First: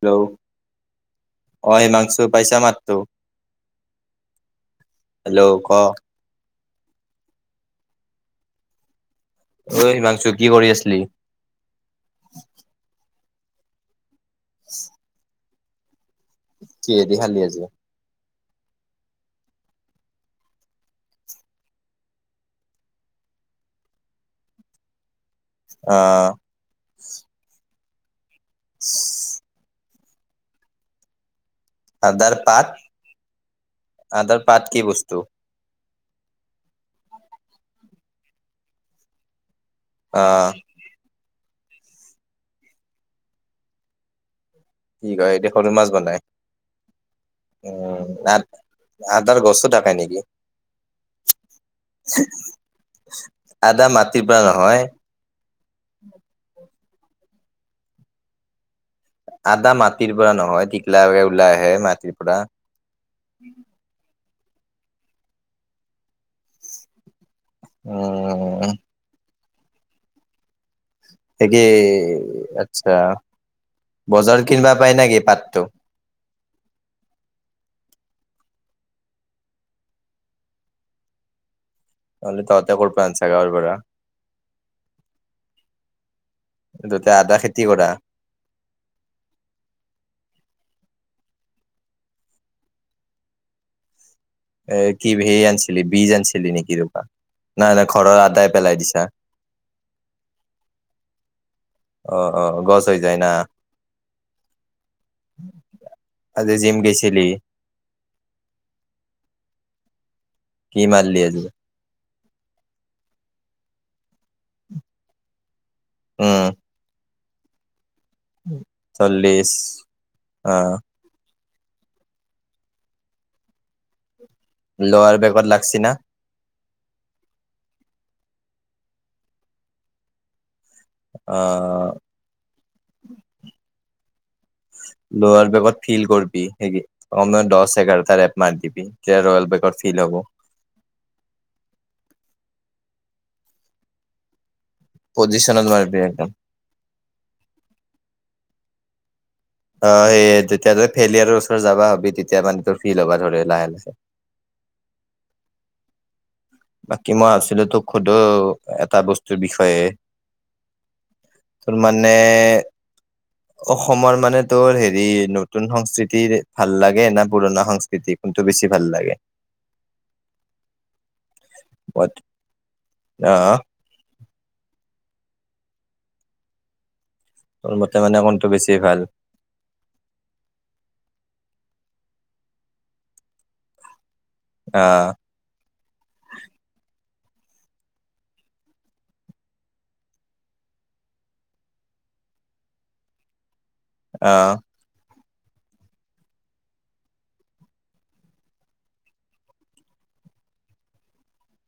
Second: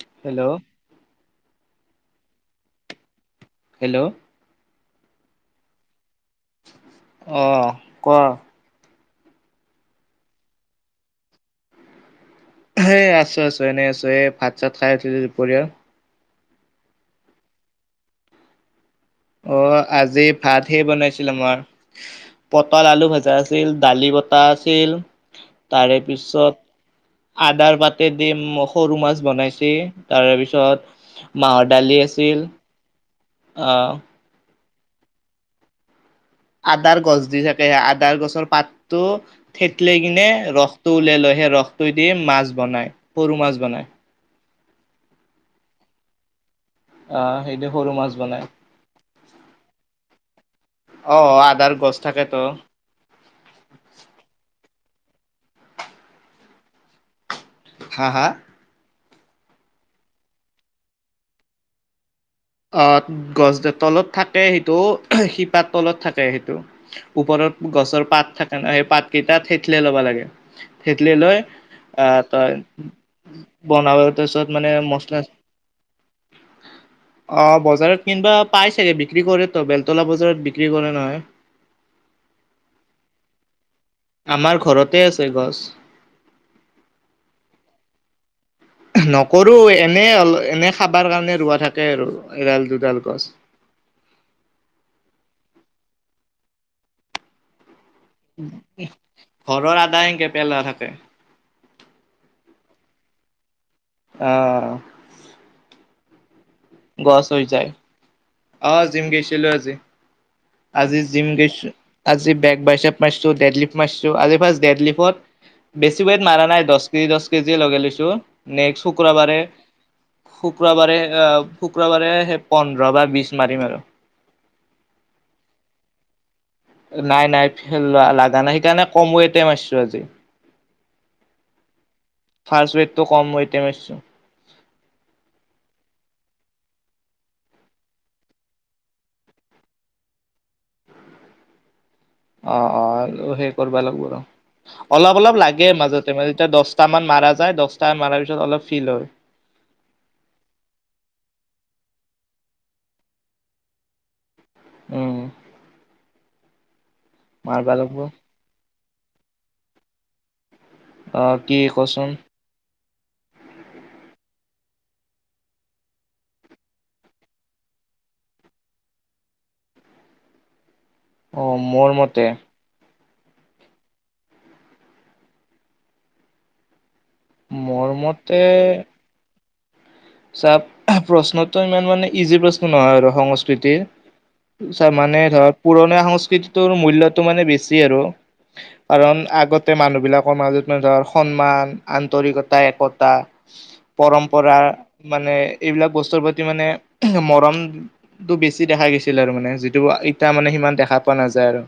Hello অ হিমাছো পাইচা মাতটো? হেল্ল'। হেল্ল' ক। আহ কোৱা। অঐ হিমাংচু কি কৰি আছিলি? এ আছো আছো এনে আছো এ ভাত চাত খাই উঠিছোঁ দুপৰীয়া। কি হে দি খালী আজি? আহ আজি ভাতহে বনাইছিল আমাৰ পটল আলু ভাজা আছিল দালি বটাাহ আছিল। অ তাৰে পিছত আদাৰ পাতে দি সৰু মাছ বনাইছে তাৰে পিছত মাহৰ দালি আদাৰ আছিল পাত আহ। আদাৰ পাত কি বস্তু? আদাৰ গছ দি থাকে সে আদাৰ গছৰ পাতটো থেত লাই অ কিনে ৰসটো উলাই লয় সেই ৰসটো দি মাছ বনাই সৰু মাছ বনায়। কি কয় দেখলো মাছ বনাই আহ সেইটো [unintelligible] সৰু উম মাছ আ বনাই আদাৰ গছো থাকে নেকি? অ আদাৰ গছ থাকেতো আদা মাটিৰ পৰা নহয়। উ [unintelligible] হা হা। আদা মাটিৰ পৰা নহয় টিকলাকে ওলাই আহে মাটিৰ পৰাহ আহ গছ তলত থাকে সেইটো শিপাৰ তলত থাকে সেইটো। ওপৰত গছৰ পাত থাকে উম ন সেই পাত কেইটাত থেথিলাই ল'ব লাগে। থেতেলীয়াই লয় তাকে আহ তই আচ্ছা বনাব বজাৰত তাছত কিনিবা মানে পাই নেকি মচলা পাতটো? অ বজাৰত কিনবা পাই চাগে বিক্ৰী কৰেত বেলতলা বজাৰত বিক্ৰী কৰে নহয়। অলি ততে কৰপৰা আনছা গাঁওৰ পৰা আমাৰ ঘৰতে আছে গছ দদে আদা খেতি কৰা। নকৰো এনে অল এনে খাবাৰ কাৰণে ৰোৱা থাকে আৰু এডাল দুডাল গছ। এ কি ভি আনিছিলি বীজ আনিছিলি নেকি ৰপা না না ঘৰৰ আদা সংকে পেলাই থাকে। অ অ গছ হৈ যায় না। আহ। আজি জিম গৈছিলি গছ হৈ যায় অ জিম গৈছিলো আজি। কি আজি মাৰলি জিম গেছো আজি বেগ বাইচাপ মাইছো দেদলিপ মাৰছো আজি ফাৰ্ষ্ট ডে লিফত বেছ ওৱেট মাৰা উম নাই দহ কেজি দহ কেজিে লগে লৈছো নেক্স শুক্ৰবাৰে, চল্লিশ অ শুক্ৰবাৰে এ। শুক্ৰবাৰে সেই পোন্ধৰ বা বি মাৰিম আৰু। লোৱাৰাৰ বেকত লাগেছা না। নাই নাই লোৱা লগা নাই সেইকাৰণে কম ওৱেট মাৰিছো আজি। অ ফাৰ্ষ্ট ওৱেটটো কম মাৰচো। লোৱোৱাৰ বেগত ফিল কৰ [unintelligible] [inaudible] অ অ সেই কৰবা লাগব ৰ। অলপ অলপ পজিচনত লাগে মাৰিবি মাজতে একদম মাজে এতিয়া দছটা মান মাৰা যায় দহটা মাৰাৰ পিছ অলপ ফিল হয়। অ সেইয়ে তেতিয়া ত ফেলিয়াৰৰ ওচৰত যাবা হবি তেতিয়া মানে তোৰ ফিল হ'বা ধৰি লাহে লাহে। [inaudible] আহ। বাকী মই আছিলো তো লাগব খোধো এটা বস্তুৰ বিষয়ে। অ কি তোৰ কচোন মানে। অসমৰ মানে তোৰ হেৰি নতুন সংস্কৃতিৰ ভাল লাগে না পুৰণা সংস্কৃতি ক। বেছি ভাল লাগে। অ' মোৰ মতে। আহ। তোৰ মোৰ মতে মানে কনটো বেছি ভাল। চাপ প্ৰশ্নতটো ইমান মানে ইজি প্ৰশ্ন নহয় আৰু সংস্কৃতিৰ আহ মানে ধৰ পুৰণীয়া সংস্কৃতিটোৰ মূল্যটো মানে বেছি আৰু। কাৰণ আগতে মানুহবিলাকৰ মাজত মান ধৰ সন্মান আন্তৰিকতা একতা আহ পৰম্পৰা মানে এইবিলাক বস্তুৰ প্ৰতি মানে মৰমটো বেছি দেখা গৈছিল, আৰু মানে যিটো এতিয়া মানে সিমান দেখা পোৱা নাযায়। আৰু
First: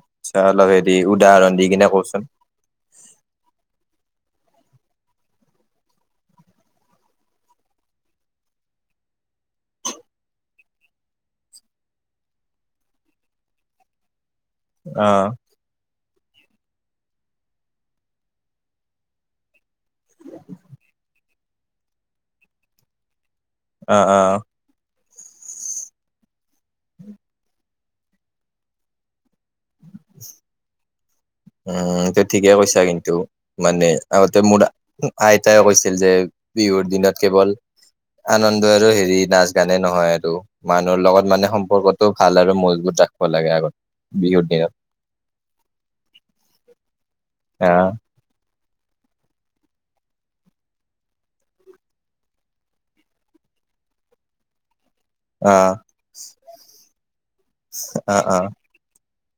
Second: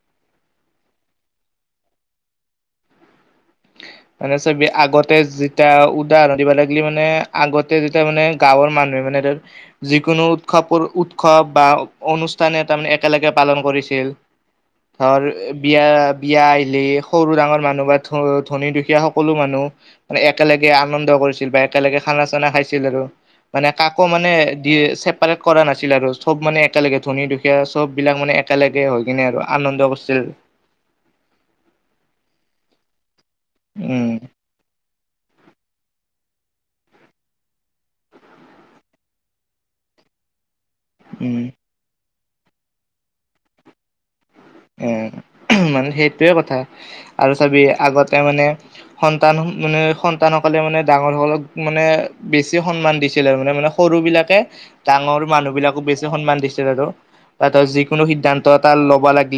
আচ্ছা অলপ হেৰি উদাহৰণ দি কিনে কওচোন। মানে চবি আগতে যেতিয়া উদাহৰণ দিব লাগিলে মানে আগতে যেতিয়া মানে গাঁৱৰ মানুহ মানে যিকোনো উৎসৱ উৎসৱ বা অনুষ্ঠানে তাৰমানে একেলগে পালন কৰিছিল। ধৰ আহ বিয়া বিয়া আহিলি সৰু ডাঙৰ মানুহ বা ধ ধনী দুখিয়া তেতিয়া সকলো মানুহ মানে একেলগে আনন্দ কৰিছিল বা একেলগে খানা চানা খাইছিল আৰু। মানে আহ কাকো মানে আহ দি চে চপাৰেট কৰা নাছিল আৰু চ'ব মানে একেলগে ধনী দুখীয়া চবিলাক মানে একেলগে হৈ কিনে, আৰু আনন্দ কৰিছিল। অ' ত ই ঠিকেই কৈছা, কিন্তু মানে উম আগতে মোৰ আইতাইে কৈছিল যে বিহুৰ দিনত কেৱল আনন্দ আৰু হেৰি নাচ গানে নহয় আৰু মানুহৰ লগত উম মানে সম্পৰ্কটো ভাল আৰু মজবুত ৰাখিব লাগে আগতে। উম, মানে সেইটোৱে কথা আৰু চাবি আহ আগতে মানে সন্তান মানে সন্তানসকলে মানে ডাঙৰ সকলক মানে বেছি সন্মান দিছিল আৰু মানে মানে সৰু বিলাকে। ডাঙৰ মানুহ আহ বিলাকো বেছি সন্মান দিছে আৰু তাত যিকোনো আহ সিদ্ধান্ত আহ এটা ল'ব লাগে।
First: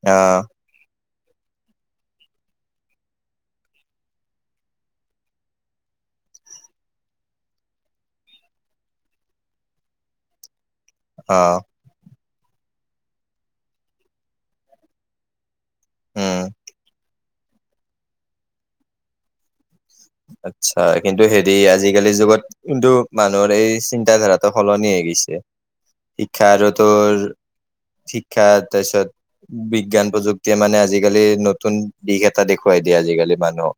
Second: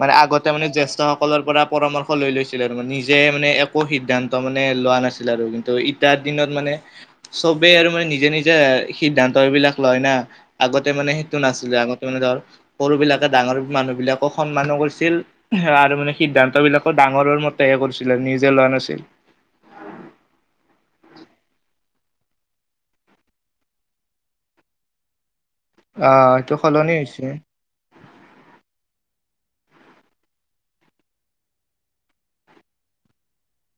মানে আহ আগতে মানে জ্যেষ্ঠ সকলৰ পৰা পৰামৰ্শ লৈ লৈছিলে আৰু মানে নিজে মানে একো সিদ্ধান্ত মানে লোৱা নাছিল আৰু কিন্তু এতিয়া দিনত মানে চবেই আৰু মানে নিজে নিজে সিদ্ধান্ত বিলাক লয় না আগতে মানে সেইটো আহ নাছিলে আগতে মানে ধৰ সৰু বিলাকে ডাঙৰ মানুহ বিলাক ক সন্মানো কৰিছিল। আৰু মানে উম সিদ্ধান্ত বিলাকো ডাঙৰৰ মতেহে কৰিছিলে, নিজে লোৱা নাছিল। আচ্ছা, কিন্তু হেৰি আজিকালি যুগত কিন্তু মানুহৰ এই চিন্তা ধাৰাটো সলনিয়েই। অ শিক্ষা এইটো আৰু সলনি তোৰ, হৈছে শিক্ষা তাৰপিছত বিজ্ঞান প্ৰযুক্তিয়ে মানে আজিকালি নতুন দিশ এটা দেখুৱাই দিয়ে, আজিকালি মানুহক।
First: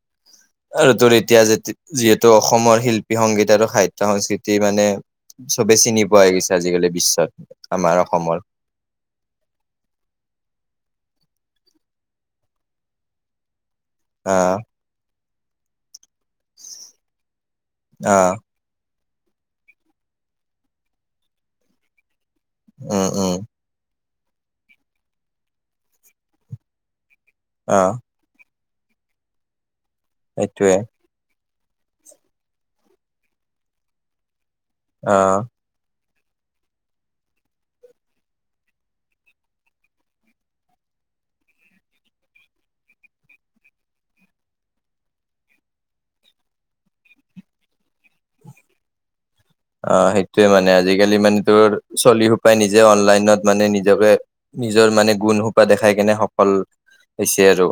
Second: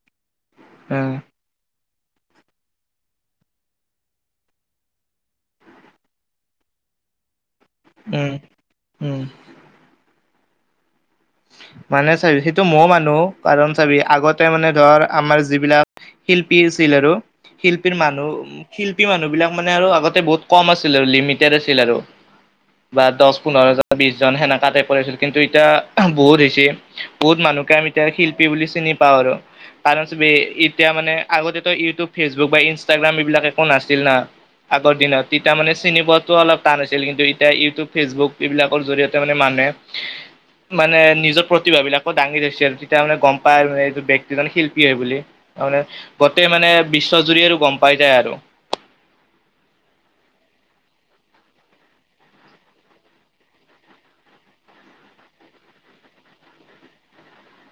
য'ত উম এতিয়া যিহেতু অসমৰ শিল্পী সংগীত আৰু সাহিত্য সংস্কৃতি মানে চবে চিনি পোৱা হৈ গৈছে আজিকালি বিশ্বত। আমাৰ উম অসমৰ। উম। মানে চাবি সেইটো মও মানুহ কাৰণ চাবি আগতে আহ মানে ধৰ আমাৰ যিবিলাক শিল্পী আছিল আৰুো শিল্পীৰ মানুহ আহ শিল্পী শিল্পী মানুহ বিলাক মানে আৰু আগতে বহুত কম আছিলে, লিমিটেড আছিল আৰু বা উম উম দচ পোন্ধৰ জন। বিছজন সেনেকা টাইপৰ আছিল। কিন্তু এতিয়া বহুত হৈছে বহুত মানুহকে আমি আহ এতিয়া শিল্পী বুলি চিনি পাওঁ আৰু কাৰণ চবে সেইটোৱে এতিয়া মানে আগতে। ইউটিউব ফেচবুক বা ইনষ্টাগ্ৰাম এইবিলাক একো নাছিল না আগৰ দিনত আহ। তেতিয়া মানে চিনি পোৱা তো অলপ টান হৈছিল, কিন্তু এতিয়া ইউটিউব ফেচবুক এইবিলাকৰ জৰিয়তে মানে মানুহে মানে নিজৰ প্ৰতিভাব বিলাকো দাঙি ধৰিছিল, আৰু তেতিয়া মানে গ'ম পাই, মানে এইটো ব্যক্তিজন শিল্পী হয় বুলি। মানে গোটেই মানে বিশ্বজুৰি আৰু গ'ম পাই যায় আৰু [unintelligible] অ সেইটোয়ে মানে আজিকালি মানে তোৰ চলি সোপাই নিজে অনলাইনত মানে নিজকে, নিজৰ মানে গুণ সোপা দেখাই কেনে সফল হৈছে আৰু,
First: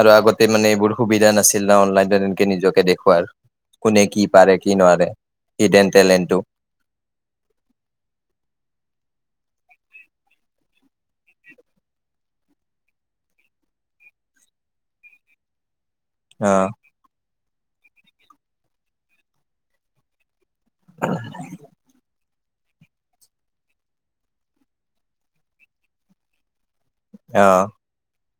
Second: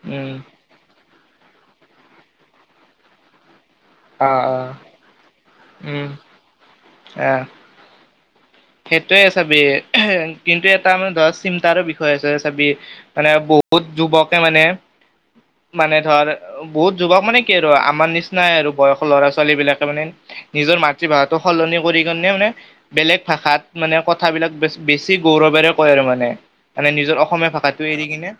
আৰু উম। আগতে মানে এইবোৰ সুবিধা নাছিল না অনলাইন তেনেকে নিজকে দেখুৱা কোনে কি পাৰে কি নোৱাৰে ইড উম আহ সেইটোৱে চাবি হে হে কিন্তু এটা মানে ধৰা চিন্তাৰ বিষয় আছে চাবি মানে বহুত যুৱকে মানে [unintelligible] মানে ধৰ অ বহুত যুৱক মানে কি আৰু আমাৰ নিচিনাই আৰু বয়সৰ ল'ৰা ছোৱালী বিলাকে মানে নিজৰ মাতৃভাষাটো সলনি কৰি কিনে মানে বেলেগ ভাষাত মানে কথাবিলাকে বেছি গৌৰৱেৰে কয় আৰু মানে মানে নিজৰ অ অসমীয়া ভাষাটো এৰি কিনে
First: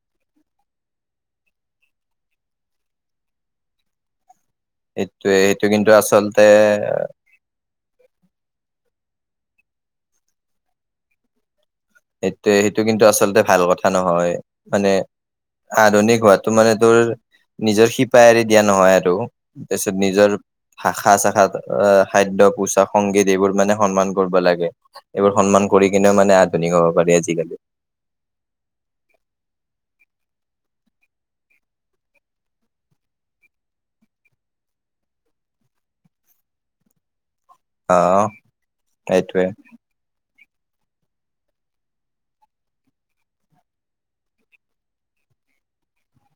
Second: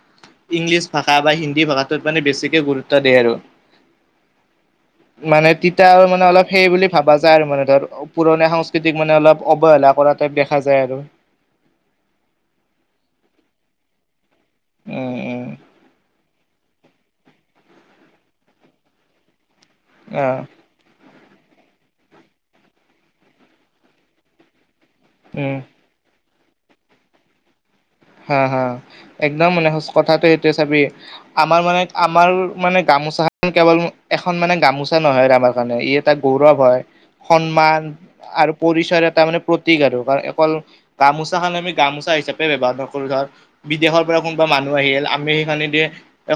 ইংলিছ ভাষা বা হিন্দী ভাষাটোত মানে বেছিকে গুৰুত্ব দিয়ে আৰু সেইটোয়ে মানে সেইটো তিতা কিন্তু আৰু মানে আচলতে অলপ সেই বুলি ভাবা যায় আৰু মানে ধৰ পুৰণা সংস্কৃতিক মানে অলপ অৱহেলা কৰা টাইপ দেখা যায় আৰু। সেইটোয়ে সেইটো কিন্তু আচলতে ভাল কথা নহয় মানে উম উম আধুনিক হোৱাত। ত মানে তোৰ নিজৰ শিপায় এৰি দিয়া নহয় আৰু তাৰপিছত অ নিজৰ শাখা চ খাদ্য পোচাক সংগীত এইবোৰ মানে সন্মান কৰিব লাগে। এইবোৰ উম। সন্মান কৰি কিনে মানে আধুনিক হ'ব পাৰি আজিকালি হা -হা, একদম মানে কথাটো এইটোৱে চাবি, আমাৰ মানে- আমাৰ মানে গা মোচা কেৱল এখন মানে গামোচা নহয় আমাৰ কাৰণে। ই এটা গৌৰৱ হয়। সন্মান অ আৰু পৰিচয়ৰ এটা মানে সেইটোৱে প্ৰতীক আৰু কাৰণ অকল গামোচাখন আমি গামোচা হিচাপে ব্যৱহাৰ ক ধৰ বিদেশৰ পৰা কোনোবা মানুহ আহিল, আমি সেইখনেদিয়ে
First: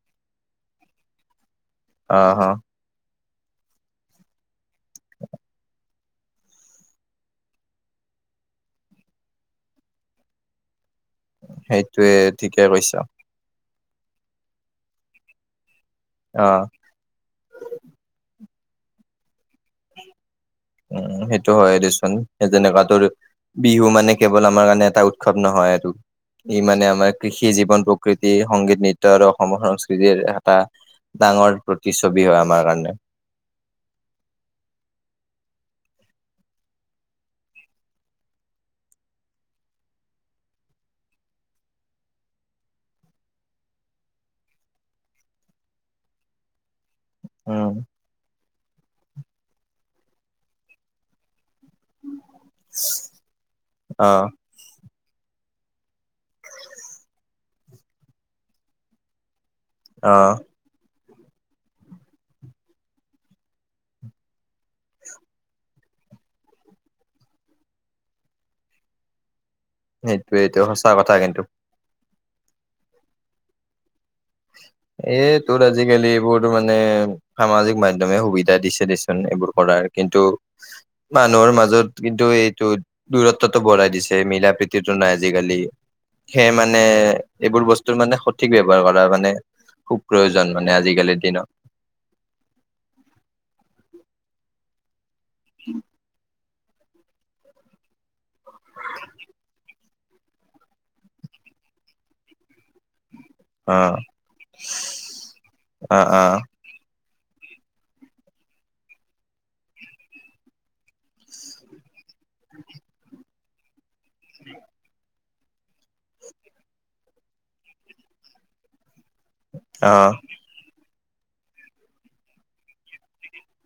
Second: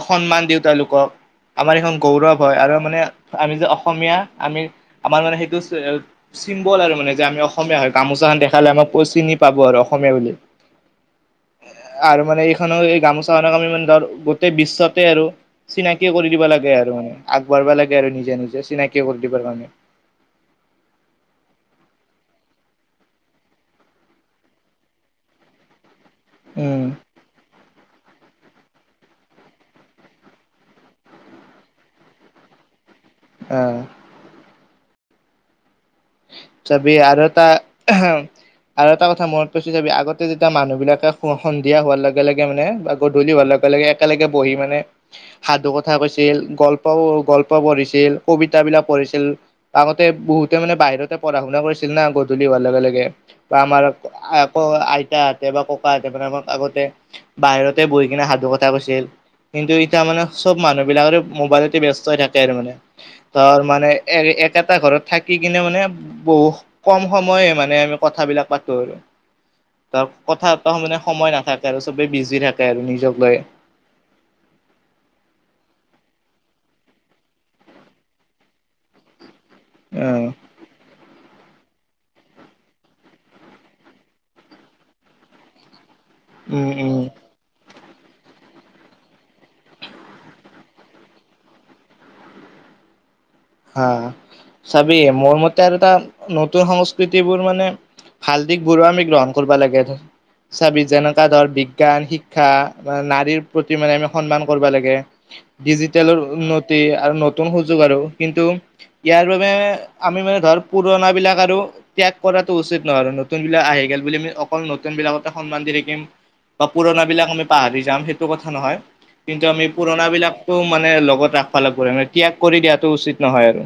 সন্মান দিওঁ তেওঁলোকক। আমাৰ এইখন অ গৌৰৱ অ হয় আৰু মানে আমি যে অসমীয়া আমি -আমাৰ মানে সেইটো চিম্বল আৰু মানে যে আমি অসমীয়া হয়। গামোচাখন দেখালে আমাক চিনি পাব আৰু অসমীয়া বুলি। সেইটোৱে আৰু মানে ঠিকে এইখনক কৈছ এই গামোচাখনক আমি মানে ধৰ গোটেই বিশ্বতে আৰু চিনাকি কৰি অ দিব লাগে আৰু মানে আগবাঢ়বা লাগে আৰু নিজে নিজে। চিনাকি কৰি দিবাৰ কাৰণে। উম। সেইটো হয় দেচোন। যেনেকুৱা তোৰ বিহু মানে কেৱল আমাৰ কাৰণে এটা উৎসৱ নহয় আৰু ই উম মানে আমাৰ কৃষি জীৱন প্ৰকৃতি, সংগীত, নৃত্য আৰু অসমৰ সংস্কৃতিৰ এটা ডাঙৰ প্ৰতিচ্ছবি হয় আমাৰ কাৰণে। আহ। চাবি আৰু এটা আৰু এটা কথা মনত পৰিছে চাবি, আগতে যেতিয়া মানুহ বিলাকে সন্ধিয়া হোৱাৰ লগে লগে মানে বা গধূলি হোৱাৰ লগ লগে একেলগে বহি মানে সাধু কথা কৈছিল, গল্প গল্প উম পঢ়িছিল কবিতাবিলাক পঢ়িছিল আগতে বহুতে মানে বাহিৰতে পঢ়া শুনা কৰি ছিল না গধূলি হোৱাৰ লগে লগে বা আমাৰ অ আক আই তাহঁতে বা ককাহঁতে মানে আমাক আগতে বাহিৰতে বহি কিনে সাধু কথা কৈছিল। কিন্তু এতিয়া অ মানে চব মানুহবিলাকৰে মোবাইল ব্যস্ত হৈ থাকে আৰু মানে ধৰ মানে একেটা ঘৰত থাকি কিনে মানে বহু কম সময়ে মানে আমি কথাবিলাক পাতো আৰু ধৰ সেইটোয়ে কথা এইটো এটা সঁচা মানে কথা সময় কিন্তু নাথাকে আৰু চবেই বিজি থাকে আৰু নিজক লৈ। এই তোৰ আজিকালি এইবোৰ মানে, সামাজিক মাধ্যমে সুবিধা দিছে দেচোন এইবোৰ কৰাৰ অ কিন্তু মানুহৰ মাজত কিন্তু এইটো দূৰ -দূৰত্বটো বঢ়াই দিছে মিলা প্ৰীতিটো নাই আজিকালি সে উম মানে, উম এইবোৰ বস্তুৰ মানে সঠিক ব্যৱহাৰ কৰা মানে খুব প্ৰয়োজন মানে আজিকালিৰ দিনত। হা, চাবি মোৰ মতে আৰু তাৰ ন সংস্কৃতিবোৰ মানে ভাল দিশবোৰো আমি গ্ৰহণ কৰিব লাগে। চাবি জনক আদৰ বিজ্ঞান, শিক্ষা না প্ৰতি অ মানে আমি সন্মান কৰিব লাগে, অ ডিজিটেলৰ অ উন্নতি আৰু নতুন সুযোগ আৰু। কিন্তু ইয়াৰ বাবে আমি মানে ধৰ পুৰণাবিলাক আৰু ত্যাগ কৰাটো উচিত নহয়, নতুন বিলাক আহে। বুলি আমি অকল নতুন বিলাকতে সন্মান দি থাকিম। বা পুৰণ বিলাক আমি পাহৰি যাম সেইটো কথা নহয় কিন্তু আমি অ পুৰণা বিলাকো মানে লগত ৰাখবা লগবো, ত্যাগ কৰি দিয়াটো উচিত নহয় আৰু।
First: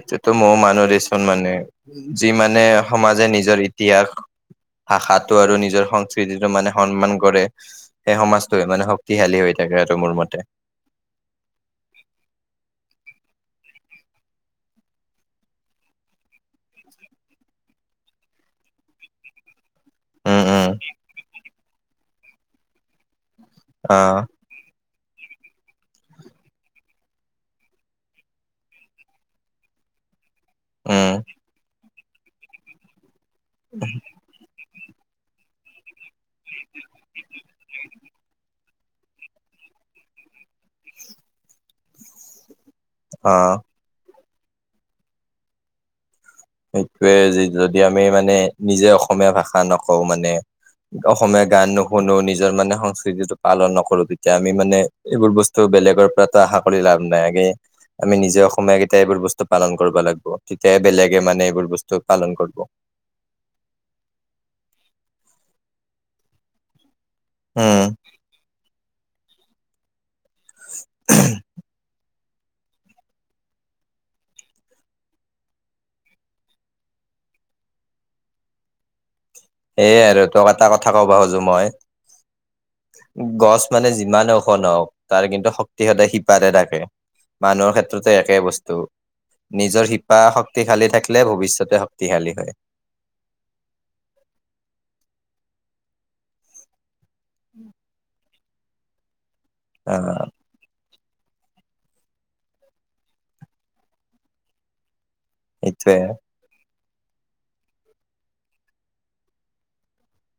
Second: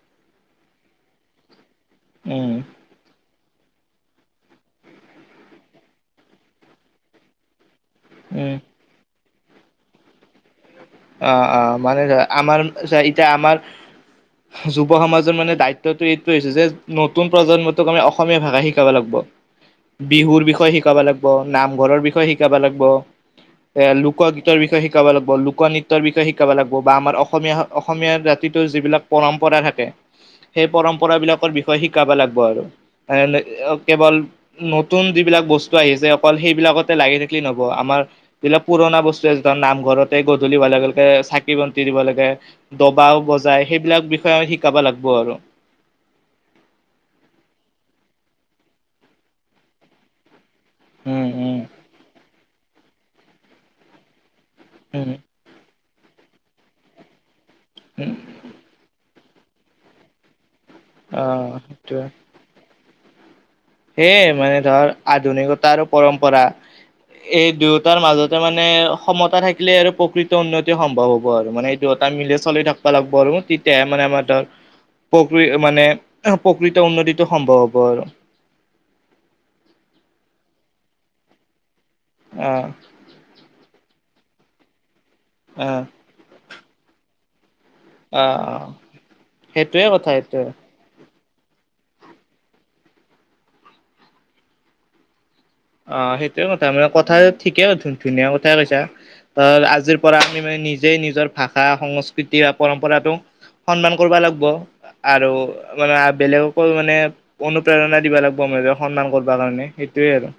এতিয়াটো মৌ মানুহ দেচোন মানে, যি উম মানে সমাজে নিজৰ ইতিহাস ভাষাটো আৰু নিজৰ সংস্কৃতিটো মানে সন্মান কৰে, সেই উম সমাজটোৱে মানে শক্তিশালী হৈ থাকে আৰু মোৰ মতে। অ অ মানে আমাৰ চ এতিয়া আমাৰ। যুৱ সমাজৰ মানে দায়িত্বটো এইটো হৈছে যে, নতুন প্ৰজন্মটোক আমি অসমীয়া ভাষা শিকাব লাগিব। [inaudible] বিহুৰ বিষয়ে উম শিকাব লাগিব, নামঘৰৰ বিষয়ে শিকাব লাগিব। এ আহ লোকগীতৰ বিষয়ে শিকাব লাগিব, লোকনৃ বিষয়ে শিকাব লাগিব, বা আমাৰ অসমীয়া অসমীয়া জাতিটোৰ যিবিলাক পৰম্পৰা থাকে সেই উম পৰম্পৰা বিলাকৰ বিষয়ে শিকাব লাগিব আৰু এ কেৱল নতুন যিবিলাক বস্তু আহিছে অকল সেইবিলাকতে লাগি থাকিলে নব, আমাৰ যিবিলাক পুৰণা বস্তু এজন, নামঘৰতে গধূলি হোৱা লগে-লগে চাকি-বন্তি দিব লাগে। দবাও আহ বজাই, সেইবিলাক বিষয়ে আমি শিকাব লাগিব আৰু। সেইটোৱেই, যদি আমি মানে নিজে অসমীয়া ভাষা নকওঁ মানে উম অসমীয়া উম গান নুশুনো, নিজৰ মানে সংস্কৃতিটো পালন নকৰো এতিয়া আমি মানে, উম এইবোৰ বস্তু বেলেগৰ পৰাতো আশা কৰি লাভ নাই, আগে উম আমি নিজে অসমীয়া কেইটাই এইবোৰ বস্তু পালন কৰিব লাগিব, তেতিয়াহে বেলেগ লেগে অ মানে এইবোৰ বস্তু পালন কৰিব। সেইয়ে মানে ধৰ, আধুনিকতাৰ আৰু পৰম্পৰা এই উম দুয়োটাৰ মাজতে মানে সমতা থাকিলে আৰু প্ৰকৃত উন্নতি সম্ভৱ হ'ব আৰু, মানে এই দু-এটা মিলি চলি থাকবা লাগিব আৰু, তেতিয়াহে মানে আমাৰ ধৰ প্ৰকৃ মানে, প্ৰকৃত উন্নতিটো সম্ভৱ হ'ব আৰু। সেইয়াই আৰু, তোক এটা কথা ক'ব খজো মই, আহ গছ মানে যিমান ওখ নহওঁক, তাৰ কিন্তু আহ শক্তি সদায় শিপাতে থাকে। মানুহৰ ক্ষেত্ৰতো একে আহ বস্তু, সেইটোয়ে নিজৰ কথা শিপা সেইটোয়ে শক্তিশালী থাক কিলে, ভৱিষ্যতে শক্তিশালী হয়। অ, সেইটোয়ে কথা মানে, কথা ঠিকেই, ধুনীয়া কথাই কৈছা। ত, অ আজিৰ পৰা আমি মানে নিজ জে নিজৰ ভাষা সংস্কৃতি বা পৰম্পৰাটোক সন্মান কৰিব লাগিব। আৰু মানে সেইটোৱে বেলেগকো মানে মানে অনুপ্ৰেৰণা দিবা লাগিব মান সন্মান কৰিব কাৰণে সেইটোয়ে আৰু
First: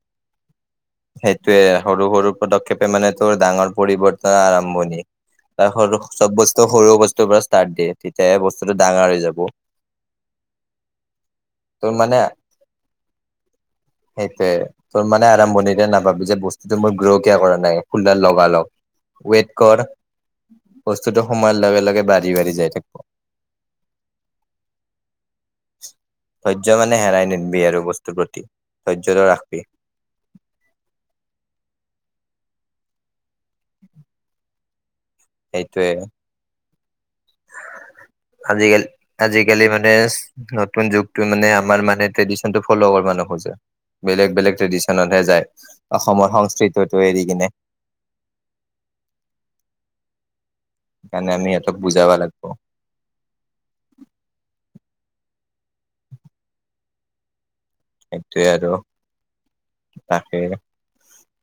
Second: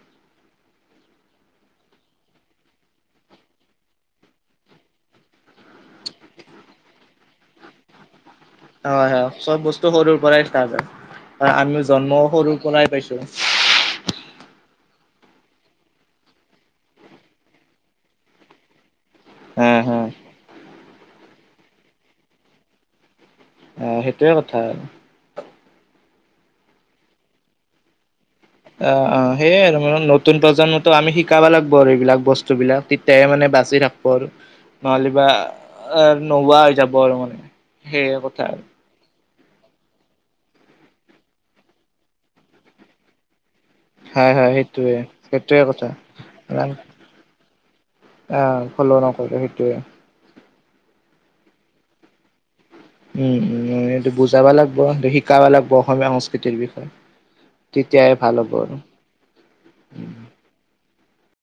সেইটোৱে সৰু সৰু পদক্ষেপে মানে তোৰ ডাঙৰ পৰিৱৰ্তনৰ আৰম্ভণি তাৰ চব বস্তু সৰুৱ বস্তুৰ পৰা ষ্টাৰ্ দিয়ে ঠ হয়, হয়, চব বস্তু সৰুৰ পৰাই ষ্টাৰ্ট হয়, আমিও তোৰ মানে জন্মও সৰুৰ পৰাই পাইছো। [inaudible] সেইটোৱে, তোৰ মানে আৰম্ভণিতে নাভাবি যে, বস্তুটো মই [unintelligible] কিয় কৰা নাই, খুলডাল লগা- লগ। ৱেইট হা কৰ, হা বস্তুটো সোমোৱাৰ লগে-লগে বাঢ়ি-বাঢ়ি যায় থাকিব। অ সেইটোয়ে কথা আৰু ধৈৰ্য্য মানে হেৰাই নিদবি আৰু বস্তুৰ প্ৰতি অ অ ধৈৰ্য্যটো ৰাখবি সেইয়াই আৰু মানে নতুন প্ৰজন্মতো আমি শিকাব লাগিব আৰু এইবিলাক বস্তু বিলাক তেতিয়াহে মানে বাচি থাকিব আৰু নহ'লে বা সেইটোৱে। নোওোৱা হৈ যাব আৰু মানে সেইে কথা আৰু আজিকালি আজিকালি মানে নতুন যুগটো মানে আমাৰ মানে ট্ৰেডিশন টো ফল' নোখোজে বেলেগ হয় হয় বেলেগ সেইটোয়ে ট্ৰেডিশনতহে যায় সেইটোয়ে কথা অসমৰ সংস্কৃতিটো এৰি কিনে আহ ফল নকৰে সেইটোৱে সেইকাৰণে আমি সিহঁতক বুজাব লাগিব উম উম সেটো বুজাব লাগিব সটো শিকাব লাগিব অসমীয়া সংস্কৃতিৰ বিষয়ে তেতিয়াহে ভাল হ'ব আৰু উ তাকে